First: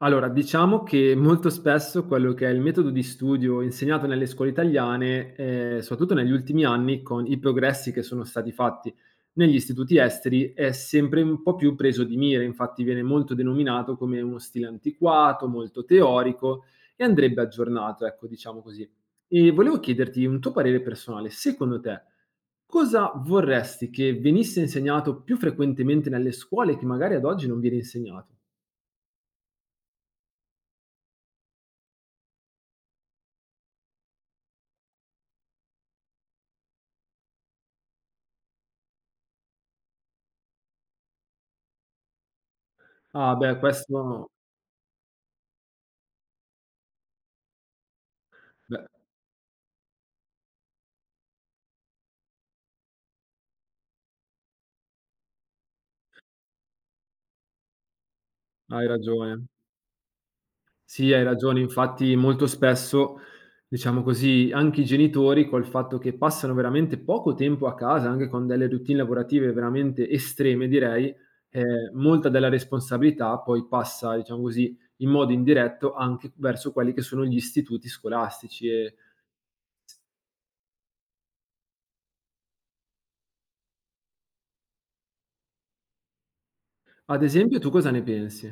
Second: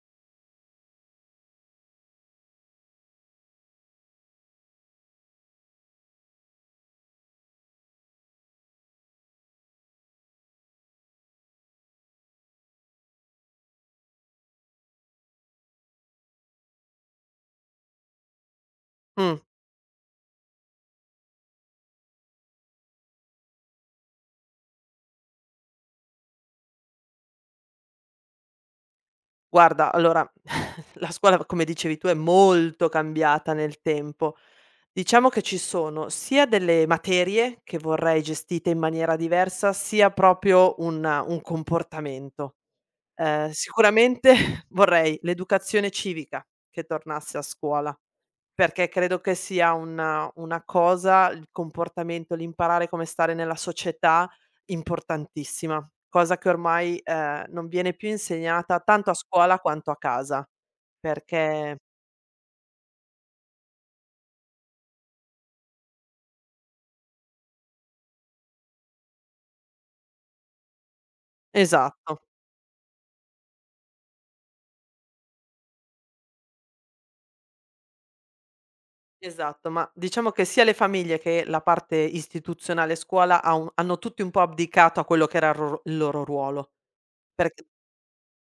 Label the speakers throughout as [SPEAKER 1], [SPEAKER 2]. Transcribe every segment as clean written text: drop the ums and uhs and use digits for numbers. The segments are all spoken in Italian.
[SPEAKER 1] Allora, diciamo che molto spesso quello che è il metodo di studio insegnato nelle scuole italiane, soprattutto negli ultimi anni, con i progressi che sono stati fatti negli istituti esteri, è sempre un po' più preso di mira. Infatti viene molto denominato come uno stile antiquato, molto teorico e andrebbe aggiornato, ecco, diciamo così.
[SPEAKER 2] Mh,
[SPEAKER 1] E volevo chiederti un tuo parere personale: secondo te, cosa vorresti che venisse insegnato più frequentemente nelle scuole che magari ad oggi non viene insegnato?
[SPEAKER 2] guarda allora la scuola, come dicevi tu, è molto cambiata nel tempo. Diciamo che ci sono sia delle materie che vorrei gestite in maniera diversa, sia proprio un comportamento.
[SPEAKER 1] Ah
[SPEAKER 2] Ehm,
[SPEAKER 1] beh, questo
[SPEAKER 2] sicuramente vorrei l'educazione civica che tornasse a scuola.
[SPEAKER 1] beh,
[SPEAKER 2] Perché credo che sia una cosa il comportamento, l'imparare come stare nella società, importantissima, cosa che ormai, non viene più insegnata
[SPEAKER 1] hai
[SPEAKER 2] tanto a
[SPEAKER 1] ragione.
[SPEAKER 2] scuola quanto a casa.
[SPEAKER 1] Sì, hai ragione.
[SPEAKER 2] Perché
[SPEAKER 1] Infatti molto spesso, diciamo così, anche i genitori col fatto che passano veramente poco tempo a casa, anche con delle routine lavorative veramente estreme direi,
[SPEAKER 2] esatto,
[SPEAKER 1] molta della responsabilità poi passa, diciamo così, in modo indiretto anche verso quelli che sono gli istituti scolastici e,
[SPEAKER 2] esatto, ma diciamo che sia le famiglie che la parte istituzionale scuola ha un hanno tutti un po' abdicato a quello che era il loro ruolo,
[SPEAKER 1] ad esempio,
[SPEAKER 2] perché
[SPEAKER 1] tu cosa ne pensi?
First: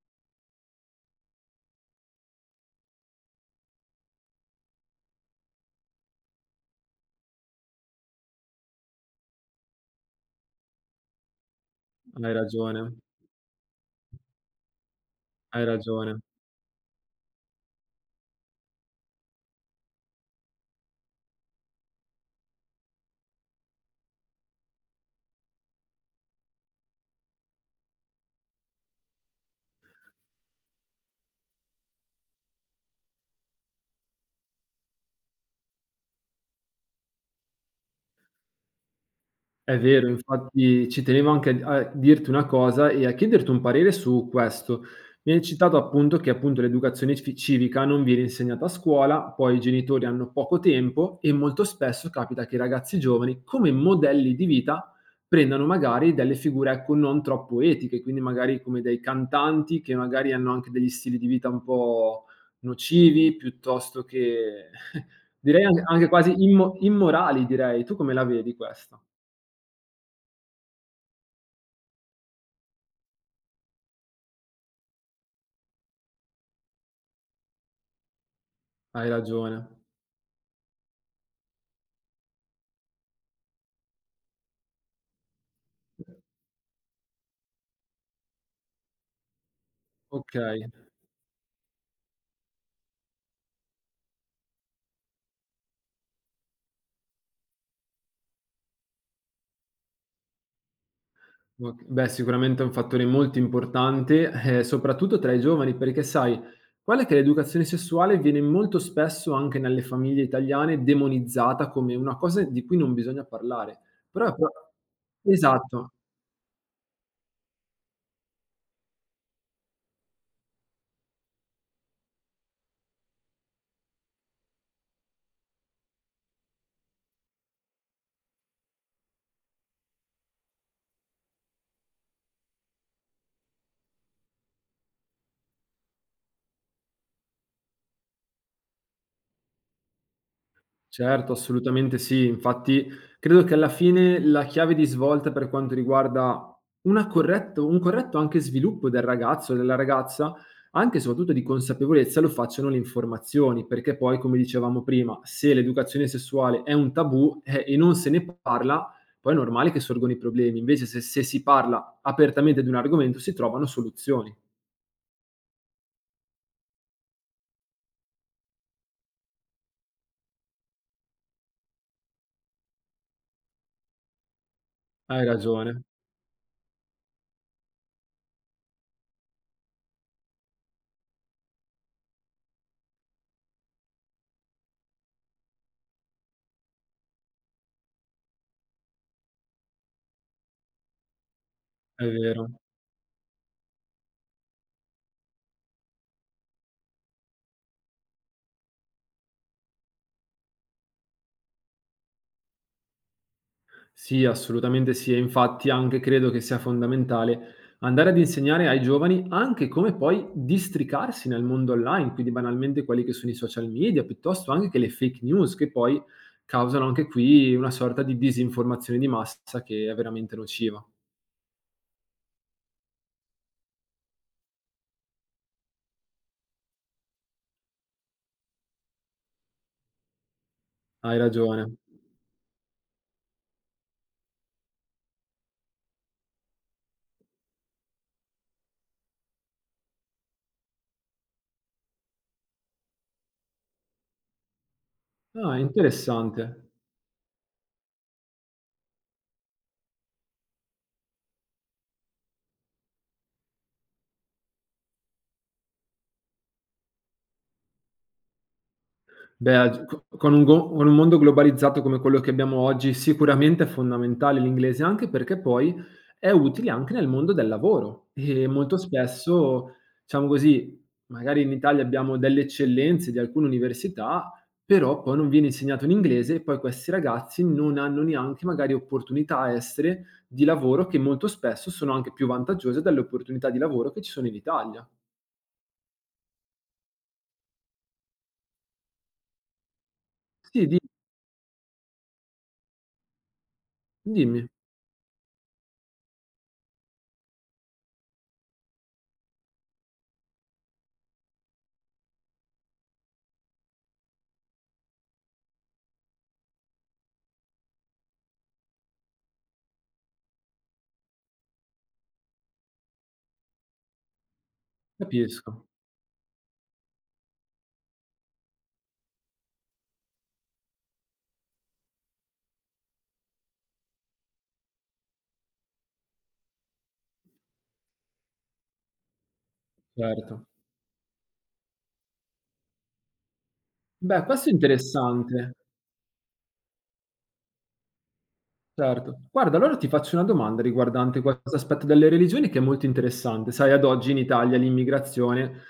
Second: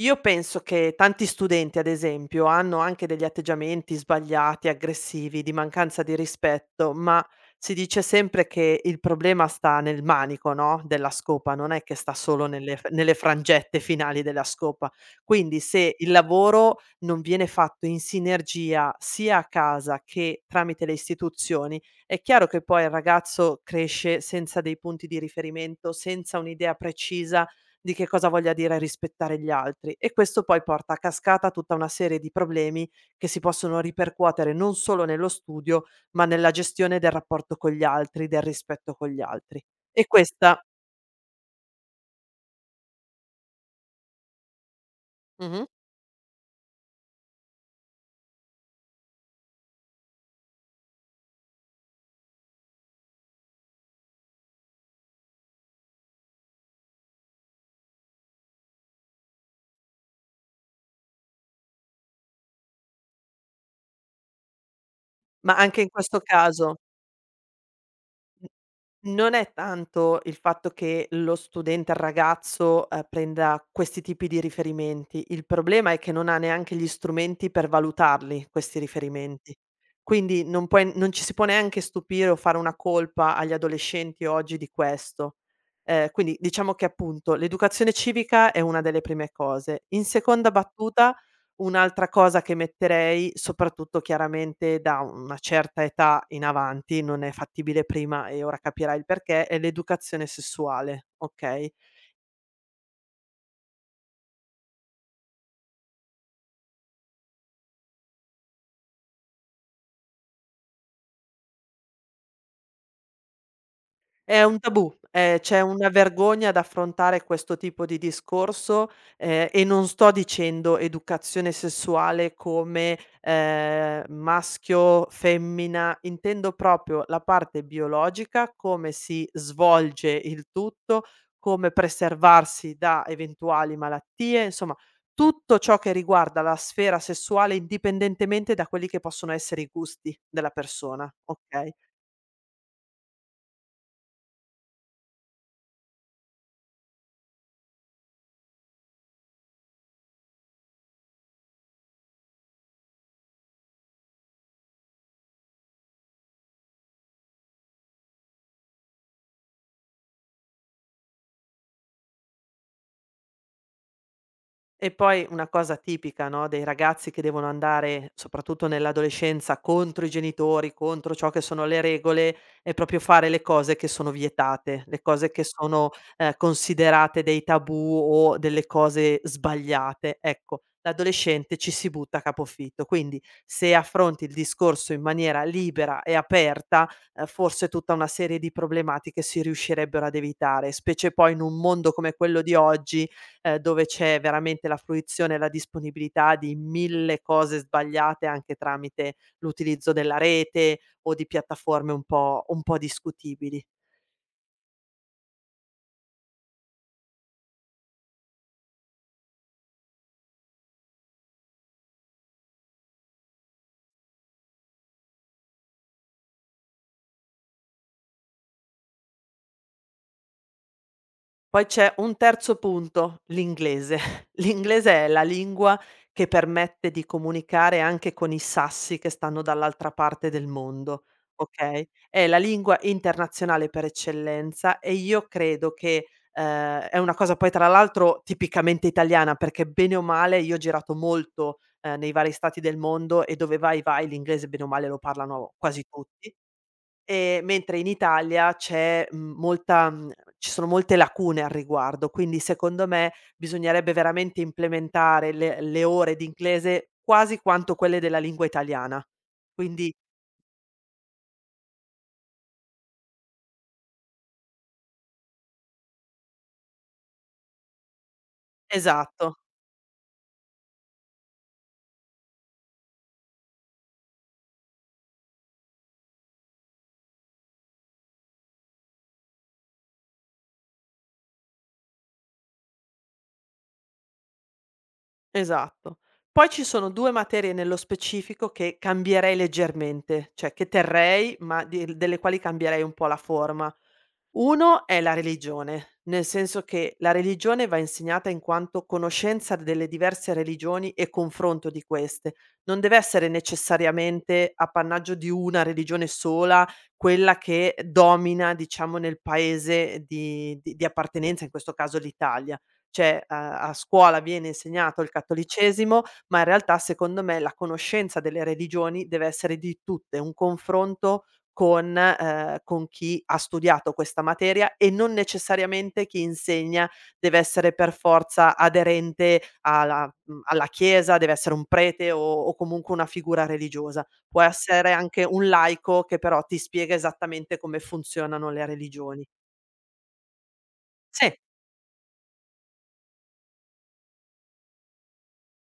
[SPEAKER 2] io penso che tanti studenti, ad esempio, hanno anche degli atteggiamenti sbagliati, aggressivi, di mancanza di rispetto, ma si dice sempre che il problema sta nel manico, no, della scopa, non è che sta
[SPEAKER 1] Hai
[SPEAKER 2] solo nelle f
[SPEAKER 1] ragione,
[SPEAKER 2] nelle frangette finali della scopa. Quindi
[SPEAKER 1] hai
[SPEAKER 2] se il
[SPEAKER 1] ragione.
[SPEAKER 2] lavoro non viene fatto in sinergia sia a casa che tramite le istituzioni, è chiaro che poi il ragazzo cresce senza dei punti di riferimento, senza un'idea precisa di che cosa voglia dire rispettare gli altri e questo poi porta a cascata tutta una serie di problemi che si possono ripercuotere non solo nello studio, ma nella gestione del rapporto con gli altri, del rispetto con gli altri.
[SPEAKER 1] È
[SPEAKER 2] E
[SPEAKER 1] vero,
[SPEAKER 2] questa
[SPEAKER 1] infatti ci tenevo anche a dirti una cosa e a chiederti un parere su questo. Mi hai
[SPEAKER 2] Mh-mh.
[SPEAKER 1] citato appunto che appunto l'educazione fi civica non viene insegnata a scuola, poi i genitori hanno poco tempo e molto spesso capita che i ragazzi giovani come modelli di vita prendano magari delle figure, ecco, non troppo etiche, quindi magari come dei cantanti che magari hanno anche degli stili di vita un po' nocivi, piuttosto che
[SPEAKER 2] Ma
[SPEAKER 1] direi
[SPEAKER 2] anche
[SPEAKER 1] an
[SPEAKER 2] in
[SPEAKER 1] anche
[SPEAKER 2] questo
[SPEAKER 1] quasi
[SPEAKER 2] caso
[SPEAKER 1] immorali, direi. Tu come la vedi questa?
[SPEAKER 2] non è tanto il fatto che lo studente, il ragazzo, prenda questi tipi di riferimenti. Il problema è che non ha neanche gli strumenti per valutarli questi
[SPEAKER 1] Hai
[SPEAKER 2] riferimenti.
[SPEAKER 1] ragione.
[SPEAKER 2] Quindi non puoi non ci si può neanche stupire o fare una colpa agli adolescenti oggi di questo. Quindi diciamo che appunto l'educazione civica è una delle prime cose. In seconda
[SPEAKER 1] Okay,
[SPEAKER 2] battuta un'altra cosa che metterei, soprattutto chiaramente da una certa età in avanti, non è fattibile prima e ora capirai il perché, è l'educazione sessuale, okay?
[SPEAKER 1] ok. Beh, sicuramente è un fattore molto importante, soprattutto tra i giovani, perché sai qual è che l'educazione sessuale viene molto spesso, anche nelle famiglie italiane, demonizzata come una cosa di cui non bisogna parlare. Però è
[SPEAKER 2] È
[SPEAKER 1] pro
[SPEAKER 2] un tabù, c'è una
[SPEAKER 1] Esatto.
[SPEAKER 2] vergogna ad affrontare questo tipo di discorso, e non sto dicendo educazione sessuale come, maschio, femmina, intendo proprio la parte biologica, come si svolge il tutto, come preservarsi da eventuali malattie, insomma tutto ciò che riguarda la sfera sessuale indipendentemente da quelli che possono essere i gusti della persona,
[SPEAKER 1] Certo,
[SPEAKER 2] okay?
[SPEAKER 1] assolutamente sì. Infatti credo che alla fine la chiave di svolta per quanto riguarda una corretto un corretto anche sviluppo del ragazzo, e della ragazza, anche e soprattutto di consapevolezza, lo facciano le informazioni, perché poi, come dicevamo prima, se l'educazione sessuale è un tabù, e non se ne parla, poi è normale che sorgono i problemi. Invece se si parla apertamente di un argomento si trovano soluzioni.
[SPEAKER 2] E poi una cosa tipica, no, dei ragazzi che devono andare, soprattutto nell'adolescenza, contro i genitori, contro ciò che sono le regole, è proprio fare le cose che sono vietate, le
[SPEAKER 1] Hai
[SPEAKER 2] cose che
[SPEAKER 1] ragione,
[SPEAKER 2] sono, considerate dei tabù o delle cose sbagliate. Ecco, l'adolescente ci si butta a capofitto, quindi se affronti il discorso in maniera libera e aperta, forse tutta una serie di problematiche si riuscirebbero ad evitare, specie poi in un mondo
[SPEAKER 1] è
[SPEAKER 2] come quello
[SPEAKER 1] vero.
[SPEAKER 2] di oggi dove c'è veramente la fruizione e la disponibilità di 1000 cose sbagliate anche tramite l'utilizzo della rete o di piattaforme un po' discutibili.
[SPEAKER 1] Sì, assolutamente sì. E infatti anche credo che sia fondamentale andare ad insegnare ai giovani anche come poi districarsi nel mondo online, quindi banalmente quelli che sono i social media, piuttosto anche che le fake news che poi causano anche qui una sorta di disinformazione di massa che è veramente nociva.
[SPEAKER 2] Poi c'è un terzo punto, l'inglese. L'inglese è la lingua che permette di comunicare anche con i sassi che stanno dall'altra parte del mondo,
[SPEAKER 1] Hai ragione.
[SPEAKER 2] okay, è la lingua internazionale per eccellenza e io credo che, è una cosa poi tra l'altro tipicamente italiana, perché bene o male io ho girato molto, nei vari stati del mondo e dove vai, vai l'inglese bene o male lo parlano
[SPEAKER 1] Ah,
[SPEAKER 2] quasi tutti.
[SPEAKER 1] interessante.
[SPEAKER 2] Mentre in Italia c'è, molta ci sono molte lacune al riguardo, quindi secondo me bisognerebbe veramente implementare le ore di inglese quasi quanto quelle della lingua italiana.
[SPEAKER 1] Beh, ag
[SPEAKER 2] Quindi
[SPEAKER 1] co con un go con un mondo globalizzato come quello che abbiamo oggi, sicuramente è fondamentale l'inglese, anche perché poi è utile anche nel mondo del lavoro. E molto
[SPEAKER 2] esatto.
[SPEAKER 1] spesso, diciamo così, magari in Italia abbiamo delle eccellenze di alcune università, però poi non viene insegnato l'inglese e poi questi ragazzi non hanno neanche magari opportunità estere di lavoro che molto spesso sono anche più vantaggiose delle opportunità di lavoro che ci sono in Italia.
[SPEAKER 2] Esatto. Poi ci sono 2 materie nello specifico che cambierei leggermente, cioè che
[SPEAKER 1] Sì, di
[SPEAKER 2] terrei, ma di delle quali cambierei un po' la forma.
[SPEAKER 1] dimmi,
[SPEAKER 2] Uno è la religione, nel senso che la religione va insegnata in quanto conoscenza delle diverse religioni e confronto di queste. Non deve essere necessariamente appannaggio di una religione sola, quella che domina, diciamo, nel paese di appartenenza, in questo caso l'Italia. Cioè, a scuola viene insegnato il
[SPEAKER 1] capisco,
[SPEAKER 2] cattolicesimo, ma in realtà secondo me la conoscenza delle religioni deve essere di tutte, un confronto con chi ha studiato questa materia e non necessariamente chi insegna deve essere per forza aderente alla mhmm,
[SPEAKER 1] certo.
[SPEAKER 2] alla chiesa, deve essere un prete o comunque una figura religiosa.
[SPEAKER 1] Beh,
[SPEAKER 2] Può
[SPEAKER 1] questo è
[SPEAKER 2] essere anche un
[SPEAKER 1] interessante,
[SPEAKER 2] laico che però ti spiega esattamente come funzionano le
[SPEAKER 1] certo.
[SPEAKER 2] religioni.
[SPEAKER 1] Guarda, allora ti faccio una domanda riguardante
[SPEAKER 2] Sì.
[SPEAKER 1] questo aspetto delle religioni che è molto interessante. Sai, ad oggi in Italia l'immigrazione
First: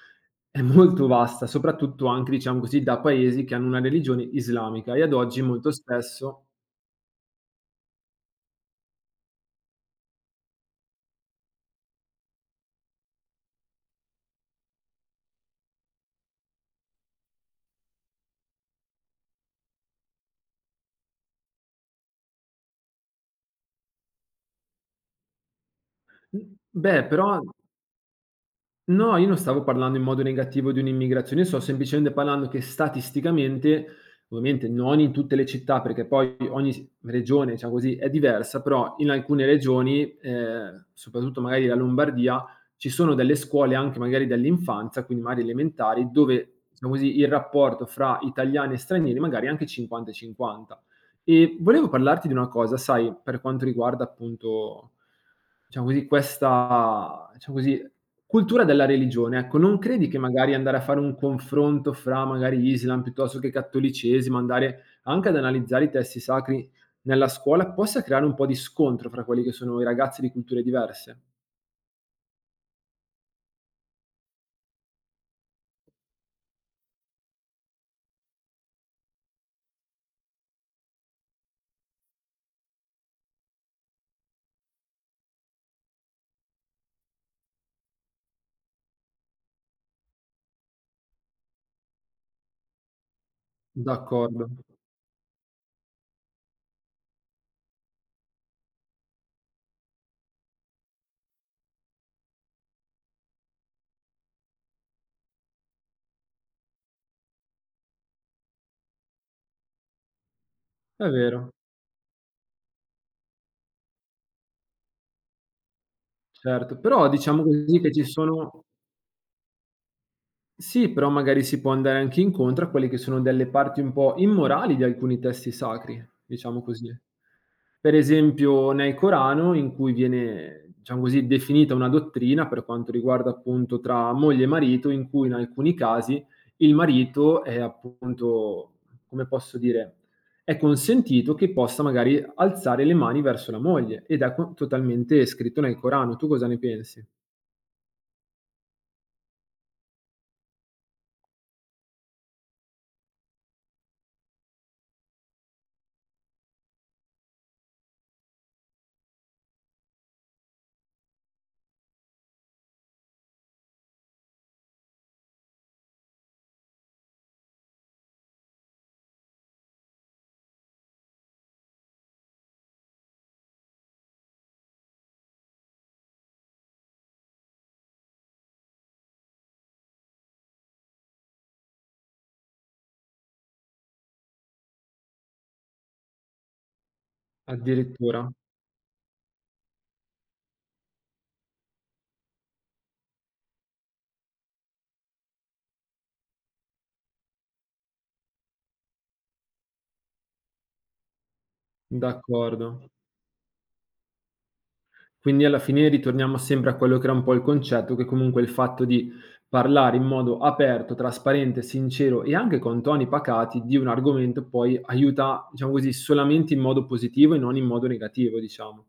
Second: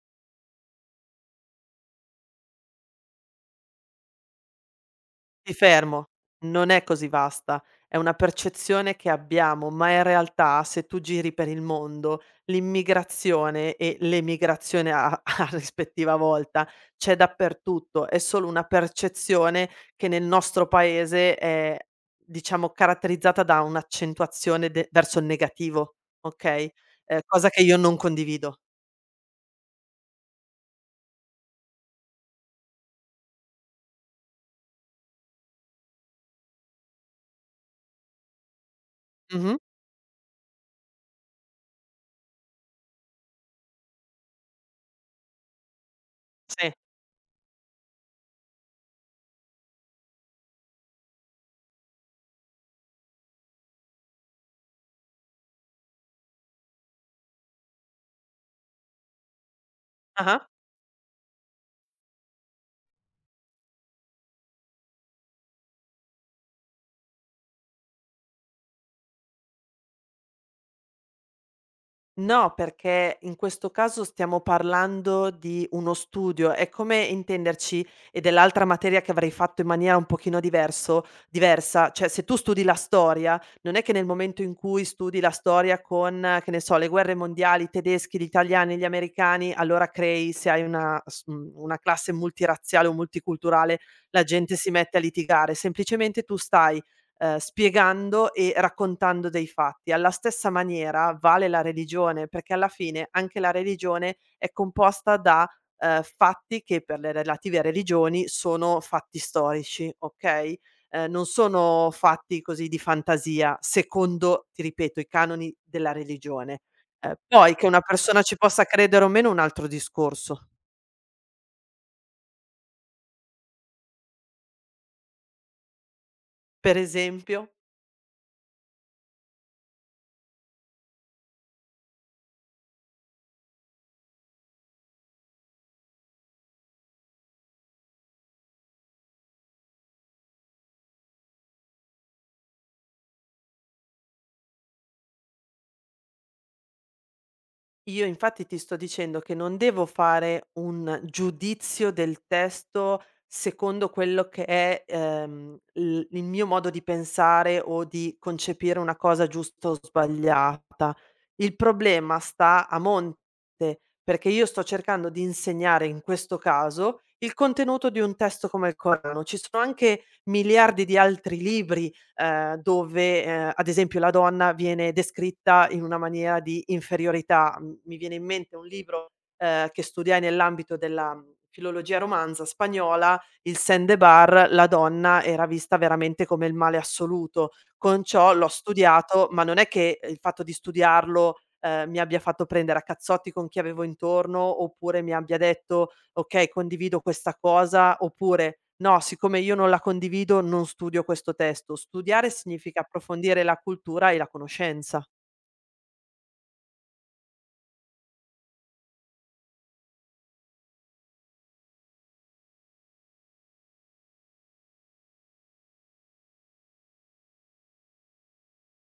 [SPEAKER 1] è molto vasta, soprattutto anche, diciamo così, da paesi che hanno una religione islamica e ad oggi
[SPEAKER 2] Ti
[SPEAKER 1] molto
[SPEAKER 2] fermo,
[SPEAKER 1] spesso.
[SPEAKER 2] non è così vasta, è una percezione che abbiamo, ma in realtà se tu giri per il mondo, l'immigrazione e l'emigrazione a a rispettiva volta c'è dappertutto, è solo una percezione che nel nostro paese è, diciamo, caratterizzata da un'accentuazione de verso il negativo,
[SPEAKER 1] Mh,
[SPEAKER 2] okay,
[SPEAKER 1] beh, però.
[SPEAKER 2] cosa che io non condivido.
[SPEAKER 1] No, io non stavo parlando in modo negativo di un'immigrazione, sto semplicemente parlando che statisticamente, ovviamente non in tutte le città, perché poi ogni regione, diciamo così, è diversa, però in alcune
[SPEAKER 2] Mh-mh,
[SPEAKER 1] regioni, soprattutto magari la Lombardia, ci sono delle scuole anche magari dell'infanzia, quindi magari elementari, dove,
[SPEAKER 2] sì.
[SPEAKER 1] diciamo così, il rapporto fra italiani e stranieri magari è anche 50-50. E cinquanta. E volevo parlarti di una cosa, sai, per quanto riguarda appunto, diciamo così, questa, diciamo così, cultura della religione, ecco. Non credi che
[SPEAKER 2] Ah-ah.
[SPEAKER 1] magari andare a fare un confronto fra magari Islam piuttosto che cattolicesimo, andare anche ad analizzare i testi sacri nella scuola, possa creare un po' di scontro fra quelli che sono i ragazzi di culture diverse?
[SPEAKER 2] No, perché in questo caso stiamo parlando di uno studio, è come intenderci e dell'altra materia che avrei fatto in maniera un pochino diverso diversa, cioè se tu studi la storia, non è che nel momento in cui studi la storia con, che ne so, le guerre mondiali, i tedeschi, gli italiani, gli americani, allora crei se hai una classe multirazziale o multiculturale, la
[SPEAKER 1] D'accordo,
[SPEAKER 2] gente si mette a litigare. Semplicemente tu stai spiegando e raccontando dei fatti. Alla stessa maniera vale la religione, perché alla fine anche la religione è composta da, fatti che per le relative religioni sono fatti storici, okay,
[SPEAKER 1] è
[SPEAKER 2] non
[SPEAKER 1] vero,
[SPEAKER 2] sono fatti così di fantasia, secondo, ti ripeto, i canoni della religione.
[SPEAKER 1] certo. Però
[SPEAKER 2] Ehm,
[SPEAKER 1] diciamo
[SPEAKER 2] poi che una
[SPEAKER 1] così che ci
[SPEAKER 2] persona ci possa
[SPEAKER 1] sono
[SPEAKER 2] credere o meno è un altro discorso.
[SPEAKER 1] sì, però magari si può andare anche incontro a quelle che sono delle parti un po' immorali di alcuni testi sacri, diciamo
[SPEAKER 2] Per
[SPEAKER 1] così.
[SPEAKER 2] esempio?
[SPEAKER 1] Per esempio nel Corano, in cui viene, diciamo così, definita una dottrina per quanto riguarda appunto tra moglie e marito, in cui in alcuni casi il marito è appunto, come posso dire, è consentito che possa magari alzare le mani verso la moglie, ed è co totalmente scritto nel Corano. Tu cosa ne pensi?
[SPEAKER 2] Io infatti ti sto dicendo che non devo fare un giudizio del testo secondo quello che è, il mio modo di pensare o di concepire una cosa giusta o sbagliata. Il problema sta a monte, perché io sto cercando di insegnare in questo caso il contenuto di un testo come il Corano. Ci sono anche miliardi di altri libri dove, ad esempio la donna viene descritta in una maniera di inferiorità. M mi viene in mente un libro, che studiai nell'ambito della, filologia romanza spagnola, il Sandebar, la donna era vista veramente come il male assoluto. Con
[SPEAKER 1] Addirittura,
[SPEAKER 2] ciò l'ho studiato, ma non è che il fatto di studiarlo, mi abbia fatto prendere a cazzotti con chi avevo intorno, oppure mi abbia detto: "Okay, condivido questa cosa", oppure no, siccome io non la condivido, non studio questo testo. Studiare
[SPEAKER 1] d'accordo.
[SPEAKER 2] significa approfondire la cultura e la conoscenza.
[SPEAKER 1] Quindi alla fine ritorniamo sempre a quello che era un po' il concetto, che comunque il fatto di parlare in modo aperto, trasparente, sincero e anche con toni pacati di un argomento poi aiuta, diciamo così, solamente in modo positivo e non in modo negativo, diciamo.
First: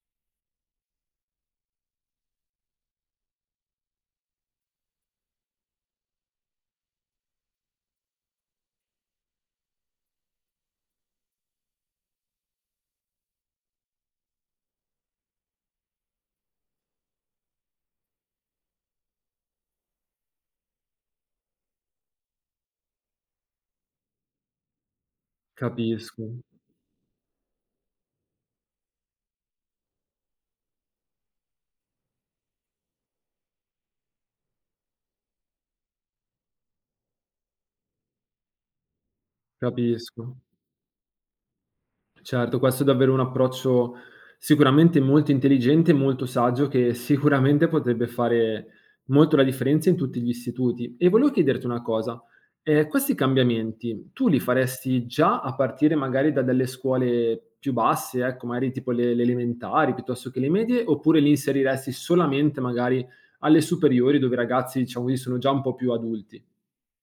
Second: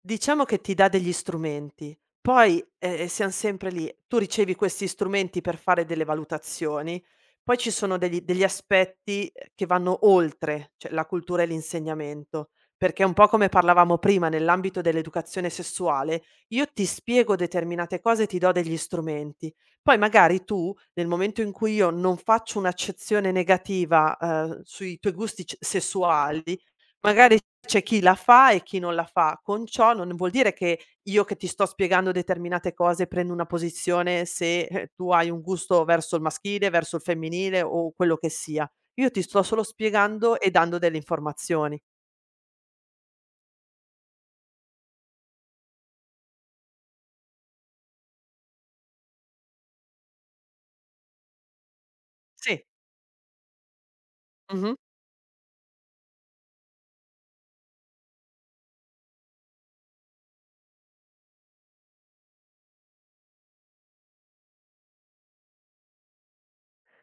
[SPEAKER 2] Diciamo che ti dà degli strumenti, poi, siam sempre lì. Tu ricevi questi strumenti per fare delle valutazioni, poi ci sono degli aspetti, che vanno oltre, cioè la cultura e l'insegnamento, perché un po' come parlavamo prima nell'ambito dell'educazione sessuale, io ti spiego determinate cose e ti do degli strumenti. Poi magari tu, nel momento in cui io non faccio un'accezione negativa, sui tuoi gusti c
[SPEAKER 1] Capisco,
[SPEAKER 2] sessuali, magari c'è chi la fa e chi non la fa. Con ciò non vuol dire che io che ti sto spiegando determinate cose prendo una posizione se, tu hai un gusto verso il maschile, verso il femminile o quello che sia. Io ti sto solo
[SPEAKER 1] capisco.
[SPEAKER 2] spiegando e dando delle informazioni.
[SPEAKER 1] Certo, questo è davvero un approccio sicuramente molto intelligente e molto saggio che sicuramente potrebbe fare molto la differenza in tutti gli istituti. E volevo chiederti una cosa,
[SPEAKER 2] Sì.
[SPEAKER 1] questi cambiamenti tu li
[SPEAKER 2] Mh-mh.
[SPEAKER 1] faresti già a partire magari da delle scuole più basse, ecco, magari tipo le elementari piuttosto che le medie, oppure li inseriresti solamente magari alle superiori, dove i ragazzi, diciamo così, sono già un po' più adulti?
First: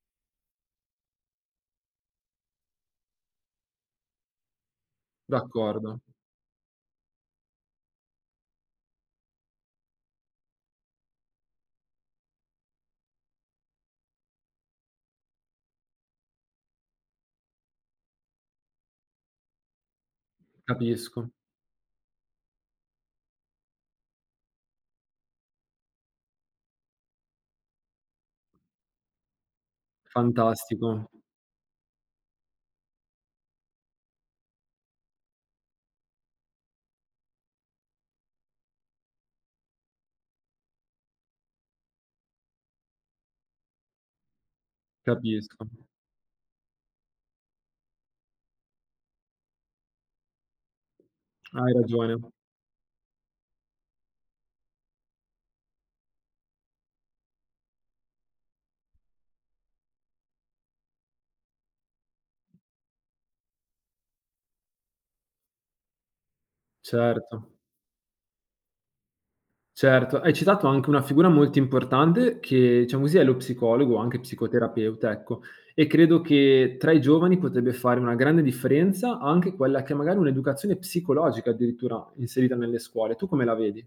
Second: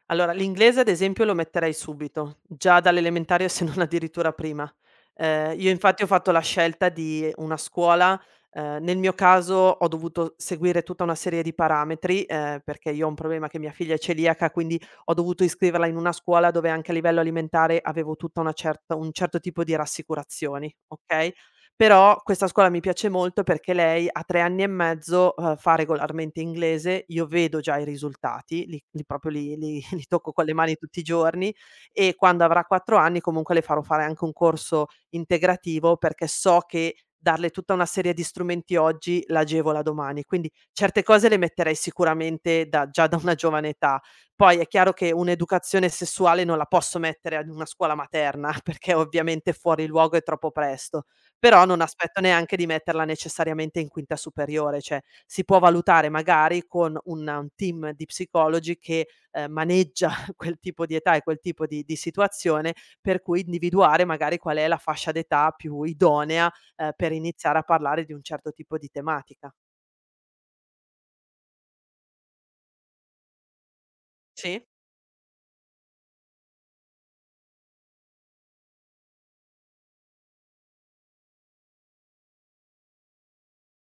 [SPEAKER 2] Allora, l'inglese ad esempio lo metterei subito, già dalle elementari se non addirittura prima. Io
[SPEAKER 1] D'accordo,
[SPEAKER 2] infatti ho fatto la scelta di una scuola nel mio caso ho dovuto seguire tutta una serie di parametri, perché io ho un problema che mia figlia è celiaca, quindi ho dovuto iscriverla in una scuola dove anche a livello alimentare avevo tutta una certa un certo tipo di rassicurazioni,
[SPEAKER 1] capisco,
[SPEAKER 2] okay? Però questa scuola mi piace molto perché lei a 3 anni e mezzo, fa regolarmente inglese, io vedo già i risultati, li proprio li li tocco con le mani tutti i
[SPEAKER 1] fantastico,
[SPEAKER 2] giorni e quando avrà 4 anni comunque le farò fare anche un corso integrativo perché so che darle tutta una serie di strumenti oggi l'agevola domani. Quindi certe cose le metterei sicuramente da già da una giovane età. Poi è chiaro che
[SPEAKER 1] capisco.
[SPEAKER 2] un'educazione sessuale non la posso mettere ad una scuola materna perché ovviamente è fuori luogo e troppo presto, però
[SPEAKER 1] Hai
[SPEAKER 2] non
[SPEAKER 1] ragione.
[SPEAKER 2] aspetto neanche di metterla necessariamente in quinta superiore, cioè si può valutare magari con un team di psicologi che, maneggia quel tipo di età e quel tipo di situazione, per cui individuare magari qual è la fascia d'età più idonea, per
[SPEAKER 1] Certo,
[SPEAKER 2] iniziare a parlare di un certo tipo di tematica.
[SPEAKER 1] certo. Hai citato anche una figura molto importante che, diciamo così, è lo psicologo, anche
[SPEAKER 2] Sì?
[SPEAKER 1] psicoterapeuta, ecco, e credo che tra i giovani potrebbe fare una grande differenza anche quella che è magari un'educazione psicologica addirittura inserita nelle scuole. Tu come la vedi?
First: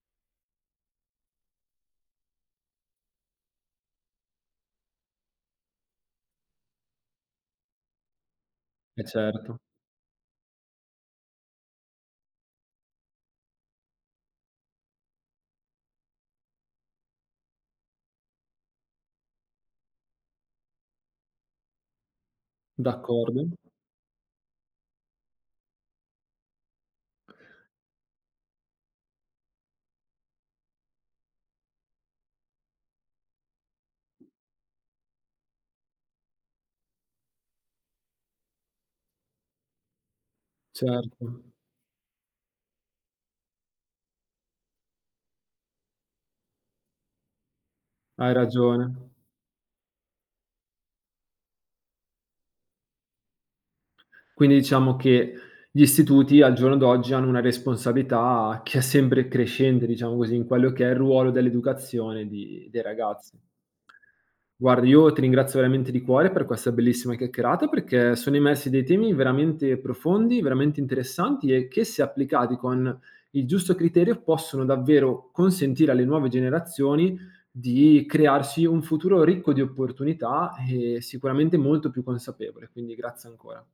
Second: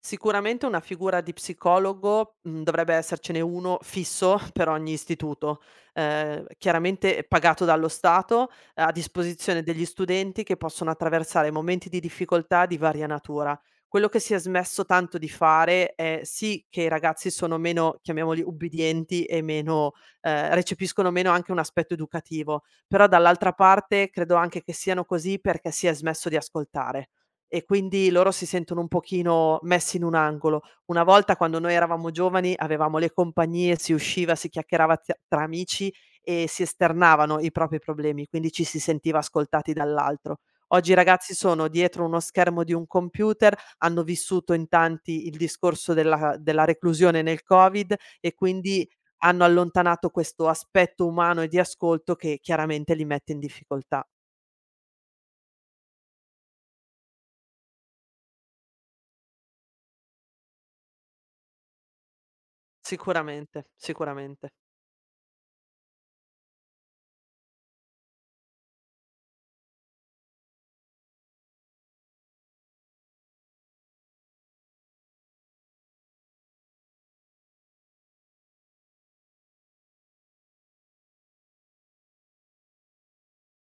[SPEAKER 2] Sicuramente una figura di psicologo, dovrebbe essercene uno fisso per ogni istituto, chiaramente pagato dallo Stato, a
[SPEAKER 1] Eh certo,
[SPEAKER 2] disposizione degli studenti che possono attraversare momenti di difficoltà di varia natura. Quello che si è smesso tanto di fare è sì che i ragazzi sono meno, chiamiamoli, ubbidienti e meno recepiscono meno anche un aspetto educativo, però
[SPEAKER 1] d'accordo,
[SPEAKER 2] dall'altra parte credo anche che siano così perché si è smesso di ascoltare. E quindi loro si sentono un pochino messi in un angolo. Una volta quando noi eravamo giovani avevamo le compagnie, si usciva, si chiacchierava t tra amici e si esternavano i propri problemi, quindi ci si sentiva ascoltati dall'altro. Oggi i ragazzi
[SPEAKER 1] certo,
[SPEAKER 2] sono dietro uno schermo di un computer, hanno vissuto in tanti il discorso della reclusione nel Covid
[SPEAKER 1] hai
[SPEAKER 2] e quindi
[SPEAKER 1] ragione.
[SPEAKER 2] hanno allontanato questo aspetto umano e di ascolto che chiaramente li mette in difficoltà.
[SPEAKER 1] Quindi diciamo che gli istituti al giorno d'oggi hanno una responsabilità che è sempre crescente, diciamo così, in quello che è il ruolo dell'educazione di dei ragazzi.
[SPEAKER 2] Sicuramente, sicuramente.
[SPEAKER 1] Guarda, io ti ringrazio veramente di cuore per questa bellissima chiacchierata, perché sono emersi dei temi veramente profondi, veramente interessanti e che, se applicati con il giusto criterio, possono davvero consentire alle nuove generazioni di crearsi un futuro ricco di opportunità e sicuramente molto più consapevole. Quindi grazie ancora.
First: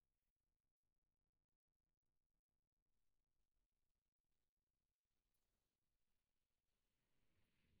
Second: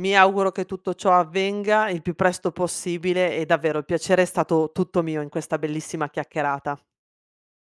[SPEAKER 2] Mi auguro che tutto ciò avvenga il più presto possibile e davvero il piacere è stato tutto mio in questa bellissima chiacchierata.